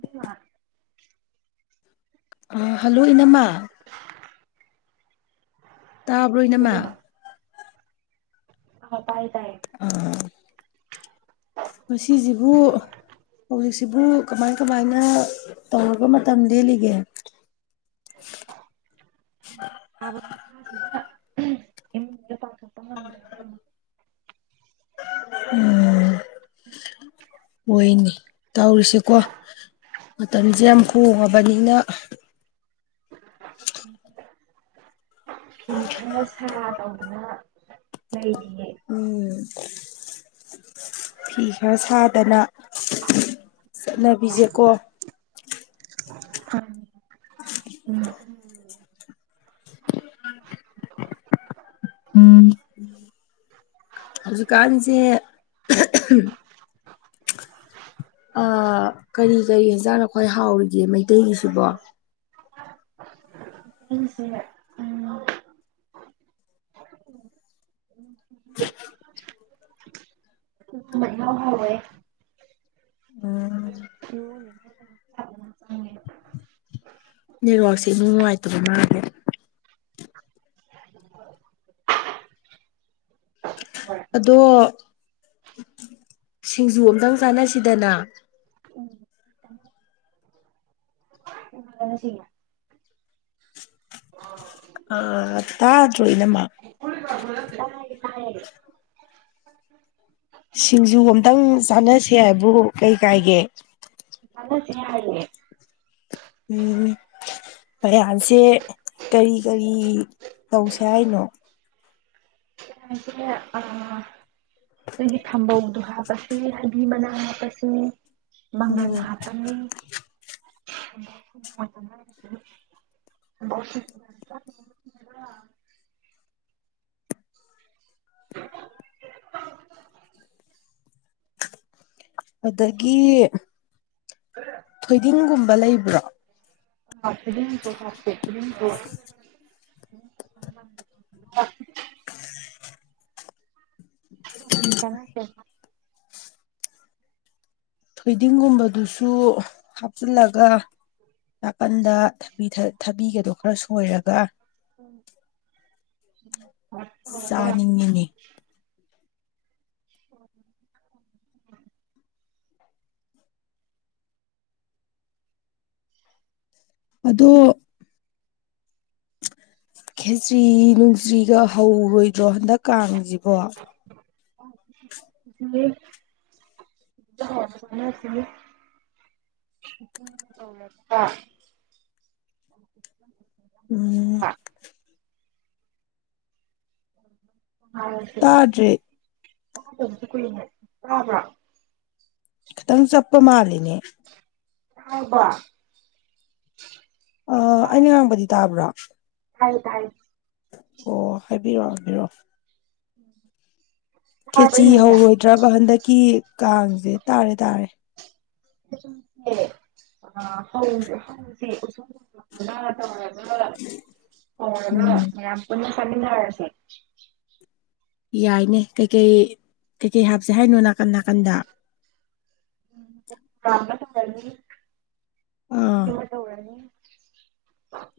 ꯗꯤ ꯋꯥ [unintelligible] ꯍꯜꯂꯣ ꯏꯅꯥꯝꯃ ꯇꯥꯕ꯭ꯔꯣ ꯏꯅꯝꯃ ꯑ ꯇꯥꯏ ꯇꯥꯏ ꯑꯥ [inaudible] ꯉꯁꯤꯁꯤꯕꯨ ꯍꯧꯖꯤꯛꯁꯤꯕꯨ ꯀꯃꯥꯏ ꯀꯃꯥꯏꯅ ꯇꯧꯔꯕ ꯃꯇꯝ ꯂꯦꯜꯂꯤꯒꯦ ꯁꯥꯏꯕ ꯈꯨꯠꯁꯥꯁꯤꯗꯥ ꯏꯃꯨꯡꯗꯩꯩ ꯃꯄꯥꯟ ꯊꯣꯛꯄꯥ ꯉꯝꯗ꯭ꯔꯦ ꯏꯕꯦꯝꯃꯥ ꯎꯝ ꯍꯣꯏꯅꯤ ꯇꯧꯔꯤꯁꯤꯀꯣ ꯃꯇꯝꯁꯦ ꯌꯥꯝ ꯍꯣꯡꯉꯕꯅꯤꯅ ꯑ [unintelligible] ꯐꯤ ꯈꯔ ꯁꯥ ꯇꯧꯗꯨꯅ ꯂꯩꯔꯤꯌꯦ ꯎꯝ ꯐꯤ ꯈꯔ ꯁꯥꯗꯅ ꯆꯠꯅꯕꯤꯁꯦꯀꯣ ꯑꯝ ꯎꯝꯝ ꯎꯝ [inaudible] ꯍꯧꯖꯤꯛꯀꯥꯟꯁꯦ ꯑ ꯀꯔꯤ ꯀꯔꯤ ꯍꯟꯖꯥꯡꯅ ꯈꯋꯥꯏ ꯍꯥꯎꯔꯤꯒꯦ ꯃꯩꯇꯩꯒꯤꯁꯤꯕꯣ ꯎꯁꯤꯂ [unintelligible] ꯃꯥ ꯍꯣꯏ [unintelligible] ꯎꯝ ꯏꯔꯣꯜꯂꯤꯉꯩ ꯄꯨꯂꯞ ꯆꯥꯛꯂꯥꯝ ꯆꯪꯉꯦ ꯅꯦꯠꯋꯥꯛꯁꯦ ꯅꯨꯡꯉꯥꯏꯇꯕ ꯃꯥꯜꯂꯦ [inaudible] ꯇꯧꯔꯦ ꯑꯗꯣ ꯁꯤꯡꯖꯨ ꯑꯝꯇꯪ ꯆꯥꯟꯅꯁꯤꯗꯅ ꯎꯝ ꯆꯥꯟꯅꯁꯤ ꯌꯥꯏ ꯑꯥ ꯇꯥꯗ꯭ꯔꯣ ꯢꯅꯝꯃꯥ ꯇꯥꯏꯌꯦ ꯇꯥꯏꯌꯦ ꯁꯤꯡꯖꯨ ꯑꯝꯇꯪ ꯆꯥꯅꯁꯦ ꯍꯥꯏꯕꯨ ꯀꯩ ꯀꯥꯏꯒꯦ ꯆꯥꯅꯥꯁꯦ ꯌꯥꯏꯌꯦ ꯎꯝ ꯃꯌꯥꯟꯁꯦ ꯀꯔꯤ ꯀꯔꯤ ꯇꯧꯁꯦ ꯍꯥꯏꯅꯣ ꯑ [unintelligible] ꯅꯪꯒꯤ ꯊꯝꯕꯧꯗꯣ ꯍꯥꯞꯄꯁꯦ ꯍꯩꯕꯤ ꯃꯅꯥ ꯍꯥꯞꯄꯁꯦ ꯃꯪꯒꯟ ꯎꯝ ꯍꯞꯄꯅꯤ ꯊꯝꯕꯧ [inaudible] [unintelligible] [unintelligible] ꯑꯗꯒꯤ ꯊꯣꯏꯗꯤꯡꯒꯨꯝꯕ ꯂꯩꯕ꯭ꯔꯣ [inaudible] [unintelligible] [unintelligible] ꯀꯅꯥꯠꯇꯦ [unintelligible] ꯊꯣꯏꯗꯤꯡꯒꯨꯝꯕꯗꯨꯁꯨ ꯍꯥꯞꯆꯤꯜꯂꯒ__ ꯅꯥꯀꯟꯗ ꯊꯥꯕꯤꯒꯗꯣ ꯈꯔ ꯁꯣꯏꯔꯒ ꯎꯝ [inaudible] ꯆꯥꯅꯤꯡꯉꯤꯅꯦ ꯑꯗꯣ ꯈꯦꯇ꯭ꯔꯤ ꯅꯨꯡꯁꯤ꯭ꯔꯤꯒ ꯍꯧꯔꯣꯏꯗ꯭ꯔꯣ ꯍꯟꯗꯛ ꯀꯥꯡꯁꯤꯕꯣ꯫ [inaudible] [inaudible] [inaudible] [inaudible] ꯎꯝ꯫ [inaudible] ꯇꯥꯗ꯭ꯔꯦ ꯁꯨ ꯀꯨꯏꯅ ꯇꯥꯕ꯭ꯔꯥ꯫ ꯈꯤꯇꯪ ꯆꯞꯄ ꯃꯥꯜꯂꯤꯅꯦ꯫ [inaudible] ꯑ ꯑꯩꯅ ꯉꯥꯡꯕꯗꯤ ꯇꯥꯕ꯭ꯔꯥ꯫ ꯇꯥꯏ ꯇꯥꯏ꯫ [unintelligible] [inaudible] ꯈꯦꯆꯤ ꯑꯩꯅ ꯍꯥꯏꯖꯦ ꯍꯧꯔꯣꯏꯗ꯭ꯔꯕ ꯍꯟꯗꯛꯀꯤ ꯀꯥꯡꯁꯦ ꯇꯥꯔꯦ ꯇꯥꯔꯦ꯫ [inaudible] ꯎꯝ [inaudible] ꯌꯥꯏꯅꯦ ꯀꯩꯀꯩ ꯀꯩꯀꯩ ꯍꯥꯞꯁꯦ ꯍꯥꯏꯅꯣ ꯅꯥꯀꯟ ꯅꯥꯀꯟꯗ꯫ ꯑꯥ [inaudible]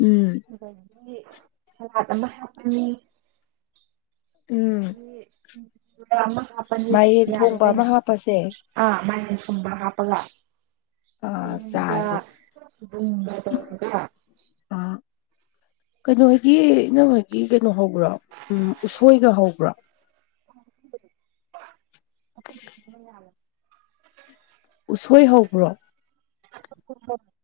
ꯎꯝ ꯑꯗꯒꯤꯗꯤ ꯁꯂꯥꯠ ꯑꯃ ꯍꯥꯞꯄꯅꯤ꯫ ꯎꯝ ꯑꯗꯒꯤ ꯁꯤꯡꯖꯨꯔꯥ ꯑꯃ ꯍꯥꯞꯄꯅꯤ ꯃꯥꯏꯔꯦꯟ ꯌꯥꯔꯦ ꯊꯣꯡꯕ ꯑꯃ ꯀꯩꯅꯣ꯫ [inaudible] ꯍꯥꯞꯄꯁꯦ ꯆꯥꯔꯁꯦ [inaudible] [unintelligible] ꯀꯩꯅꯣ ꯍꫭꯏꯒꯤ ꯏꯅꯃꯍꯣꯏꯒꯤ ꯀꯩꯅꯣ ꯍꯧꯕ꯭ꯔꯥ ꯎꯝ ꯎꯁꯣꯏꯒ ꯍꯧꯕ꯭ꯔꫭ꯫ [inaudible] ꯎꯁꯣꯏ ꯍꯧꯕ꯭ꯔꯣ꯫ [inaudible]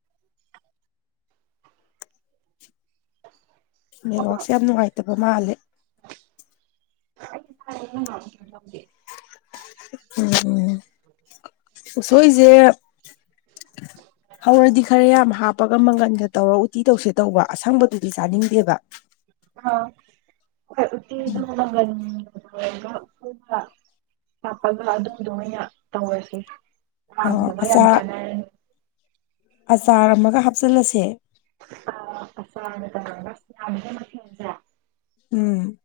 ꯅꯦꯠꯋꯥꯛꯁꯦ ꯌꯥꯝ ꯅꯨꯡꯉꯥꯏꯇꯕ ꯃꯥꯜꯂꯦ [inaudible] [inaudible] ꯎꯝ ꯎꯁꯣꯏꯖꯦ ꯍꯧꯔꯗꯤ ꯈꯔ ꯌꯥꯝ ꯍꯥꯞꯄꯒ ꯃꯪꯒꯟꯒ ꯇꯧꯔꯒ ꯎꯇꯤ ꯇꯧꯁꯦ ꯇꯧꯕ ꯑꯁꯪꯕꯗꯨꯗꯤ ꯆꯥꯅꯤꯡꯗꯦꯕ꯫ [inaudible] ꯍꯥꯞꯄꯒ ꯑꯗꯨꯝꯕꯗꯣ ꯑꯣꯏꯅ ꯇꯧꯔꯁꯦ ꯑ ꯄꯥꯝꯗꯕ ꯌꯥꯝ ꯑꯆꯥ ꯆꯥꯟꯅꯔꯅꯤ꯫ ꯑꯆꯥꯔ ꯑꯃꯒ ꯍꯥꯞꯆꯤꯜꯂꯁꯦ꯫ [inaudible] ꯎꯝ꯫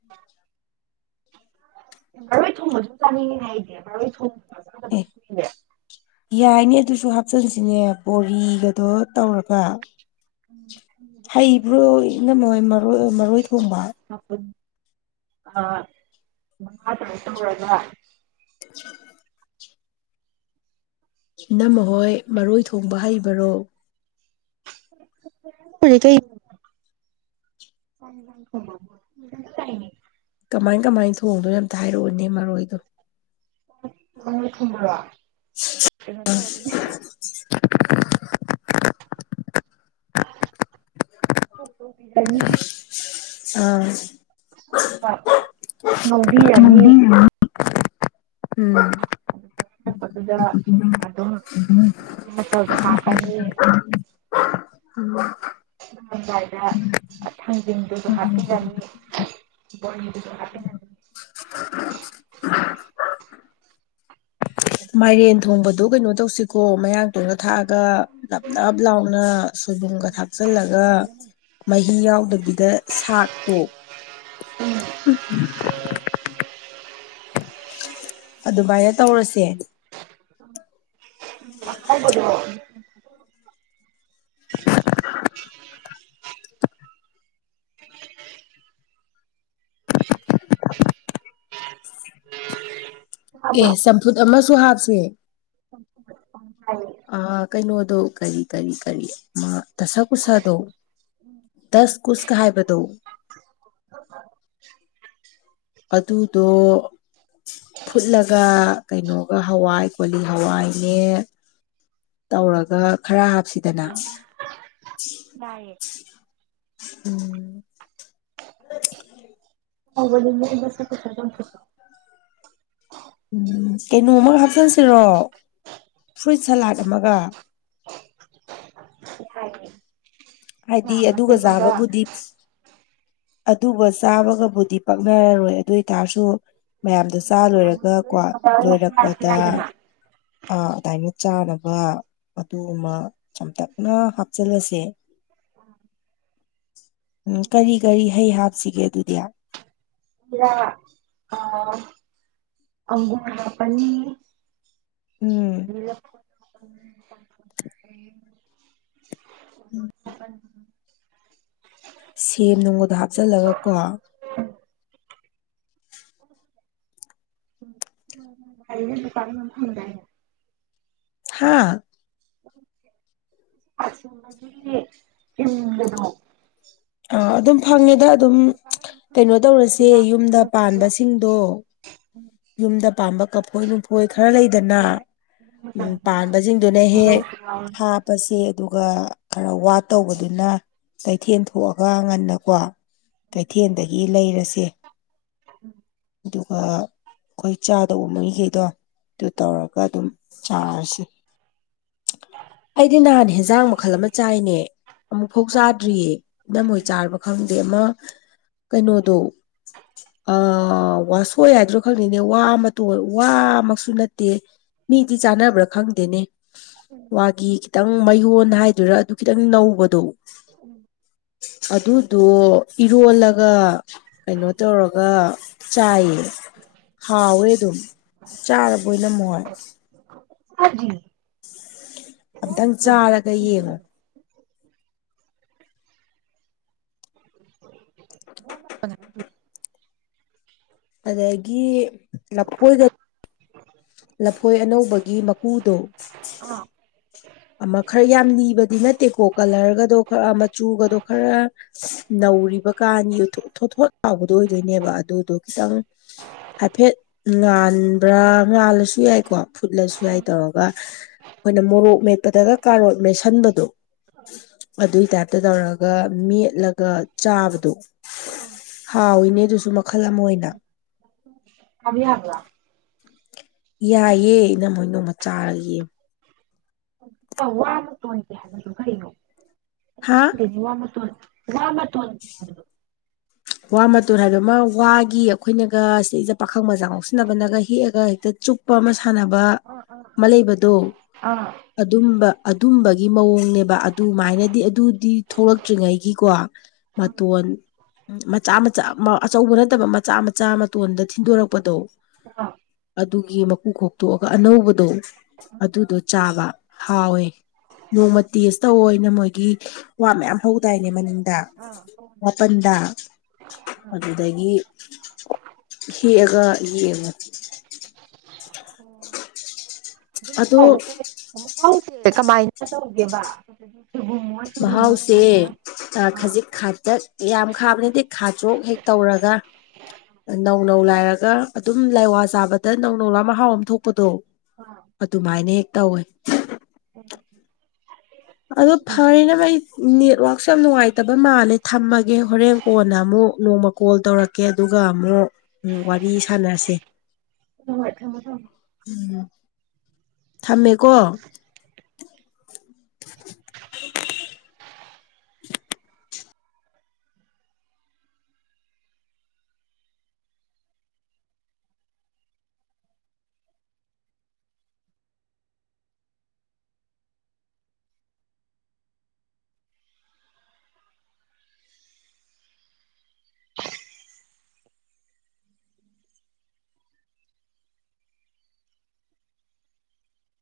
ꯊꯔꫭꯏ ꯊꯣꯡꯕꯁꯨ ꯆꯥꯅꯤꯡꯏꯅꯦ ꯑꯩꯗꯤ ꯊꯔꫭꯏ ꯑꯦ ꯊꫭꯡ [inaudible] ꯌꯥꯏꯅꯦ ꯑꯗꯨꯁꯨ ꯍꯥꯞꯆꯟꯁꯤꯅꯦ ꯀꫭꯕꯤꯒ ꯇꯩꯔ ꯇꯧꯔꯒ꯫ ꯍꯩꯕ꯭ꯔꯣ ꯏꯅꯝꯃꯍꯣꯏ ꯃꯔꯣꯏ ꯃꯔꯣꯏ ꯊꯣꯡꯕ [inaudible] [inaudible] [inaudible] ꯏꯅꯝꯃ ꯍꯣꯏ ꯃꯔꯣꯏ ꯊꯣꯡꯕ ꯍꯩꯕꯔꯣ꯫ ꯀꯨꯂꯤꯊꯣꯏꯞ ꯎꯝꯃꯥꯟ ꯇꯥꯢꯌꯦꯅꯦ ꯀꯃꯥꯢ ꯀꯃꯥꯢ ꯊꯣꯡꯗꯣꯢꯅꯣ ꯊꯣꯡꯗꯨꯢꯅꯣ ꯑꯝꯇ ꯍꯥꯏꯔꯛꯑꯣꯅꯦ ꯃꯔꯣꯏꯗꯣ ꯃꯔꯣꯢ ꯊꯣꯡꯕꯔꯣ [unintelligible] ꯀꯩꯅꯣ ꯇꯧꯔꯦ ꯊꯣꯛ ꯇꯔꯣꯛꯄꯤ ꯇꯅꯤ ꯑꯥ ꯃꯥꯠ ꯅꯧꯕꯤꯔꯅꯤ ꯎꯝ ꯇꯠꯄꯗꯨꯗ ꯑꯗꯨꯝ ꯃꯆꯜꯗꯣ ꯍꯥꯞꯄꯅꯤ ꯎꯝ ꯉꯝꯗꯥꯏꯗ ꯊꯥꯡꯖꯤꯡꯗꯨꯖꯨ ꯍꯥꯞꯄꯤꯔꯅꯤ ꯕꯣꯔꯤꯗꯨꯁꯨ ꯍꯥꯞꯄꯤꯔꯅꯤ ꯑꯗꯨ ꯃꯥꯢꯔꯦꯟ ꯊꯣꯡꯕꯗꯣ ꯀꯩꯅꯣ ꯇꯧꯁꯤꯀꯣ ꯃꯌꯥꯡꯇꯣꯟꯒ ꯊꯥꯛꯑꯒ ꯅꯞ ꯅꯞ ꯂꯥꯎꯅ ꯁꯣꯢꯕꯨꯝꯒ ꯊꯥꯛꯆꯤꯜꯂꯒ ꯃꯩ ꯏ ꯌꯥꯎꯗꯕꯤꯗ ꯁꯥꯛꯇꯣ ꯑꯗꯨꯃꯥꯏꯅ ꯇꯧꯔꯁꯦ ꯍꯧꯒꯠꯂꯣ ꯇꯥꯕ꯭ꯔꯣ ꯑꯦ ꯆꯝꯐꯨꯠ ꯑꯃꯁꯨ ꯍꯥꯞꯁꯦ ꯐꯧ ꯑ ꯀꯩꯅꯣꯗꯣ ꯀꯔꯤ ꯀꯔꯤ ꯀꯔꯤ ꯃꯥ ꯇꯁ ꯀꯨꯁꯗꯣ ꯇꯁ ꯀꯨꯁꯀ ꯍꯥꯏꯕꯗꯣ [unintelligible] ꯑꯗꯨꯗꯣ ꯐꯨꯠꯂꯒ ꯀꯩꯅꯣꯒ ꯍꯋꯥꯏ ꯀꯣꯂꯤ ꯍꯋꯥꯏꯅꯦ ꯇꯧꯔꯒ ꯈꯔ ꯍꯥꯞꯁꯤꯗꯅ ꯌꯥꯢꯌꯦ ꯎꯝ ꯍꯧꯕꯗꯒꯤ ꯑꯩ ꯃꯁꯛꯇꯨ ꯈꯪꯍꯧꯗꯦ ꯎꯝ ꯀꯩꯅꯣ ꯑꯃꯒ ꯍꯥꯞꯆꯟꯁꯤꯔꯣ ꯐ꯭ꯔꯨꯏꯠ ꯁꯂꯥꯠ ꯑꯃꯒ ꯍꯥꯏ ꯍꯥꯏꯗꯤ ꯑꯗꯨꯒ ꯆꯥꯕꯕꯨꯗꯤ ꯑꯗꯨꯒ ꯆꯥꯕꯒꯕꯨꯗꯤ ꯄꯛꯅꯔꯔꯣꯢ ꯑꯗꯨꯢ ꯇꯥꯔꯁꯨ ꯃꯌꯥꯝꯗ ꯆꯥ ꯂꯣꯢꯔ ꯒꯀꯣ ꯂꯣꯏꯔꯛꯄꯗ ꯌꯥꯏꯗꯅ ꯑ ꯑꯗꯥꯏꯅ ꯆꯥꯅꯕ ꯑꯗꯨ ꯑꯃ ꯆꯝꯇꯛꯅ ꯍꯥꯞꯆꯜꯂꯁꯦ ꯎꯝ ꯀꯔꯤ ꯀꯔꯤ ꯍꯩ ꯍꯥꯞꯁꯤꯒꯦ ꯑꯗꯨꯗꯤ ꯈꯨꯔꯥ ꯑ ꯑꯪꯒꯨꯔ ꯍꯥꯞꯄꯅꯤ ꯎꯝ ꯂꯞꯐꯨ [unintelligible] ꯎꯝ ꯁꯦꯝ ꯅꯣꯡꯃꯒ ꯍꯥꯞꯆꯜꯂꯒ ꯀꯣ ꯎꯝ ꯃꯥꯅꯦ ꯍꯥꯢꯗ꯭ꯔꯥ ꯍꯩꯅꯦ ꯅꯨꯄꯥꯡꯅꯪ ꯍꯪꯉꯨꯗꯥꯢꯅꯦ ꯍꯥꯥ ꯑꯁ ꯃꯁꯤꯒꯤ ꯏꯟꯒꯅꯣ ꯑ ꯑꯗꯨꯝ ꯐꯪꯉꯦꯗ ꯑꯗꯨꯝ ꯗꯨꯀꯥꯟꯗ ꯑꯗꯨꯝ ꯀꯩꯅꯣ ꯐꯪꯕꯅꯤꯅ ꯀꯩꯁꯨ ꯇꯧꯔꯁꯦ ꯂꯥꯞꯅ ꯌꯨꯝꯗ ꯆꯠꯅꯗ꯭ꯔꯁꯨ ꯌꯥꯝ ꯄꯥꯟꯕꯁꯤꯡꯗꯣ ꯌꯨꯝꯗ ꯄꯥꯝꯕ ꯀꯐꯣꯏ ꯅꯨꯡꯐꯣꯏ ꯈꯔ ꯂꯩꯗꯅ ꯍꯣꯏ ꯎꯝ ꯃꯇꯝꯗ ꯄꯥꯟꯕꯁꯤꯡꯗꯨꯅ ꯍꯦꯛ ꯂꯧꯁꯨ ꯌꯥꯎꯔꯅꯤ ꯍꯥꯞ ꯄꯁꯦ ꯑꯗꯨꯒ ꯈꯔ ꯋꯥꯠꯇꯧꯕꯗꯨꯅ ꯀꯩꯊꯦꯟ ꯊꯣꯛꯑꯒ ꯉꯟꯅꯀꯣ ꯀꯩꯊꯦꯟꯗꯒꯤ ꯂꯩꯔꯁꯦ ꯎꯝ ꯑꯗꯨꯒ ꯑꯩꯈꯣꯏ ꯆꯥꯗꯧꯕ ꯃꯩꯈꯩꯗꯣ ꯑꯗꯨ ꯇꯧꯔꯒ ꯑꯗꯨꯝ ꯆꯥꯔꯁꯤ ꯑꯩꯗꯤ ꯅꯍꯥꯟ ꯍꯥꯏꯕ ꯍꯦꯟꯖꯥꯡ ꯃꯈꯜ ꯑꯃ ꯆꯥꯏꯅꯦ ꯑꯃꯨꯛ ꯐꯧ ꯆꯥꯗ꯭ꯔꯤꯌꯦ ꯏꯅꯝꯃꯣꯏ ꯆꯥꯔꯕ ꯈꯪꯗꯦ ꯑꯃ ꯀꯩꯅꯣꯗꯣ ꯑ ꯋꯥꯁꯣꯏ ꯍꯥꯏꯗ꯭ꯔꯣ ꯈꯪꯗꯦꯅꯦ ꯋꯥ ꯃꯇꯣꯟ ꯋꯥꯃꯛꯁꯨ ꯅꯠꯇꯦ ꯃꯤꯗꯤ ꯆꯥꯟꯅꯕ꯭ꯔꯥ ꯈꯪꯗꯦꯅꯦ ꯎꯝ ꯋꯥꯒꯤ ꯈꯤꯇꯪ ꯃꯌꯣꯟ ꯍꯥꯏꯗꯨꯏꯔꯥ ꯑꯗꯨ ꯈꯤꯇꯪ ꯅꯧꯕꯗꯣ ꯎꯝ ꯑꯗꯨꯗꯣ ꯏꯔꯣꯜꯂꯒ ꯀꯩꯅꯣ ꯇꯧꯔꯒ ꯆꯥꯏꯌꯦ ꯍꯥꯎꯋꯦ ꯑꯗꯨꯝ ꯆꯥꯔꯕꯣ ꯏꯅꯝꯃ ꯍꯣꯏ ꯆꯥꯗ꯭ꯔꯤ ꯑꯝꯇꯪ ꯆꯥꯔꯒ ꯌꯦꯡꯉꯣ [unintelligible] ꯑꯗꯒꯤ ꯂꯐꯣꯏꯒ ꯂꯐꯣꯏ ꯑꯅꯧꯕꯒꯤ ꯃꯀꯨꯗꯣ ꯑꯃ ꯈꯔ ꯌꯥꯝ ꯂꯤꯕꯗꯤ ꯅꯠꯇꯦꯀꯣ ꯀꯂꯔꯒꯗꯣ ꯈꯔ ꯃꯆꯨꯒꯗꯣ ꯈꯔ ꯅꯧꯔꯤꯕꯀꯥꯟꯒꯤ ꯊꯣ ꯊꯣꯠ ꯊꯣꯠ ꯂꯥꯎꯕꯗꯣ ꯑꯣꯏꯗꯣꯏꯅꯦꯕ ꯑꯗꯨꯗꯣ ꯈꯤꯇꯪ ꯍꯥꯏꯐꯦꯠ ꯉꯥꯟꯕ꯭ꯔꯥ ꯉꯥꯜꯂꯁꯨ ꯌꯥꯏꯀꯣ ꯐꯨꯠꯂꯁꯨ ꯌꯥꯏ ꯇꯧꯔꯒ ꯈꯣꯏꯅ ꯃꯣꯔꯣꯛ ꯃꯦꯠꯄꯗꯒ ꯀꯥꯔꯣꯠ ꯃꯦꯠꯁꯟꯕꯗꯣ ꯑꯗꯨꯏ ꯇꯥꯏꯞꯇ ꯇꯧꯔꯒ ꯃꯦꯠꯂꯒ ꯆꯥꯕꯗꯣ ꯍꯥꯎꯋꯤꯅꯦ ꯑꯗꯨꯁꯨ ꯃꯈꯜ ꯑꯃ ꯑꯣꯏꯅ [unintelligible] ꯌꯥꯏꯌꯦ ꯏꯅꯝꯃ ꯍꯣꯏ ꯅꯣꯡꯃ ꯆꯥꯔ ꯌꯦꯡꯉꯣ [unintelligible] ꯀꯩꯅꯣ ꯍꯥꯥ [unintelligible] ꯋꯥ ꯃꯇꯣꯟꯒꯤ ꯍꯥꯏꯕꯗꯣ ꯋꯥ ꯃꯇꯣꯟ ꯍꯥꯏꯕ ꯑꯃ ꯋꯥꯒꯤ ꯑꯈꯣꯏꯅꯒ ꯁꯩꯖꯤꯗ ꯄꯥꯈꯪ ꯃꯆꯥ ꯉꯥꯎꯁꯤꯟꯅꯕꯅꯒ ꯍꯦꯛꯑꯒ ꯍꯦꯛꯇ ꯆꯨꯞ ꯄ ꯑꯃ ꯁꯥꯟꯅꯕ ꯑꯥ ꯑꯃ ꯂꯩꯕꯗꯣ ꯑꯥ ꯑꯗꯨꯝꯕ ꯑꯗꯨꯝꯕꯒꯤ ꯃꯑꯣꯡꯅꯦꯕ ꯑꯗꯨꯃꯥꯏꯅꯗꯤ ꯑꯗꯨꯗꯤ ꯊꯣꯛꯂꯛꯇ꯭ꯔꯤꯉꯩꯒꯤꯀꯣ ꯃꯇꯣꯟ ꯃꯆꯥ ꯃꯆꯥ ꯃ ꯑꯆꯧꯕ ꯅꯠꯇꯕ ꯃꯆꯥ ꯃꯆꯥ ꯃꯇꯣꯟꯗ ꯊꯤꯟꯗꯣꯔꯛꯄꯗꯣ [unintelligible] ꯑꯗꯨꯒꯤ ꯃꯀꯨ ꯈꯣꯛꯇꯣꯛꯑꯒ ꯑꯅꯧꯕꯗꯣ ꯑꯗꯨꯗꯣ ꯆꯥꯕ ꯍꯥꯎꯋꯦ ꯅꯣꯡꯃ ꯇꯦꯁ ꯇꯧꯑꯣ ꯏꯅꯝꯃꯍꯣꯏꯒꯤ ꯋꯥ ꯃꯌꯥꯝ ꯍꯧꯗꯥꯏꯅꯦ ꯃꯅꯤꯡꯗ ꯋꯥꯄꯟꯗ ꯑꯗꯨꯗꯒꯤ ꯍꯦꯛꯑꯒ ꯌꯦꯡꯉꯣ ꯑꯗꯣ [unintelligible] ꯁꯦ ꯀꯃꯥꯏꯅ ꯇꯧꯒꯦꯕ [unintelligible] ꯑꯣꯏ ꯃꯍꯥꯎꯁꯦ ꯁꯨꯃꯥꯏꯅ ꯑ ꯑꯥ ꯈꯖꯤꯛ ꯈꯥꯇꯛ ꯌꯥꯝ ꯈꯥꯕꯗꯤ ꯅꯠꯇꯦ ꯈꯥꯖꯣꯛ ꯍꯦꯛ ꯇꯧꯔꯒ ꯅꯧ ꯅꯧ ꯂꯥꯏꯔꯒ ꯑꯗꯨꯝ ꯂꯥꯏꯋꯥ ꯆꯥꯕꯗ ꯅꯧ ꯅꯧ ꯂꯥꯎ ꯃꯍꯥꯎ ꯑꯝ ꯊꯣꯛꯄꯗꯣ ꯑꯗꯨꯃꯥꯏꯅ ꯍꯦꯛ ꯇꯧꯋꯦ ꯎꯝ ꯑꯗꯣ ꯐꯥꯏꯅꯃꯩ ꯅꯦꯠꯋꯥꯛꯁꯨ ꯌꯥꯝ ꯅꯨꯡꯉꯥꯏꯇꯕ ꯃꯥꯜꯂꯦ ꯊꯝꯃꯒꯦ ꯍꯣꯔꯦꯟ ꯀꯣꯟꯅ ꯑꯃꯨꯛ ꯅꯣꯡꯃ ꯀꯣꯜ ꯇꯧꯔꯛꯀꯦ ꯑꯗꯨꯒ ꯑꯃꯨꯛ ꯋꯥꯔꯤ ꯁꯥꯟꯅꯁꯦ ꯍꯣꯢ ꯍꯣꯢ ꯊꯝꯃꯣ ꯊꯝꯃꯣ [unintelligible] ꯊꯝꯃꯦꯀꯣ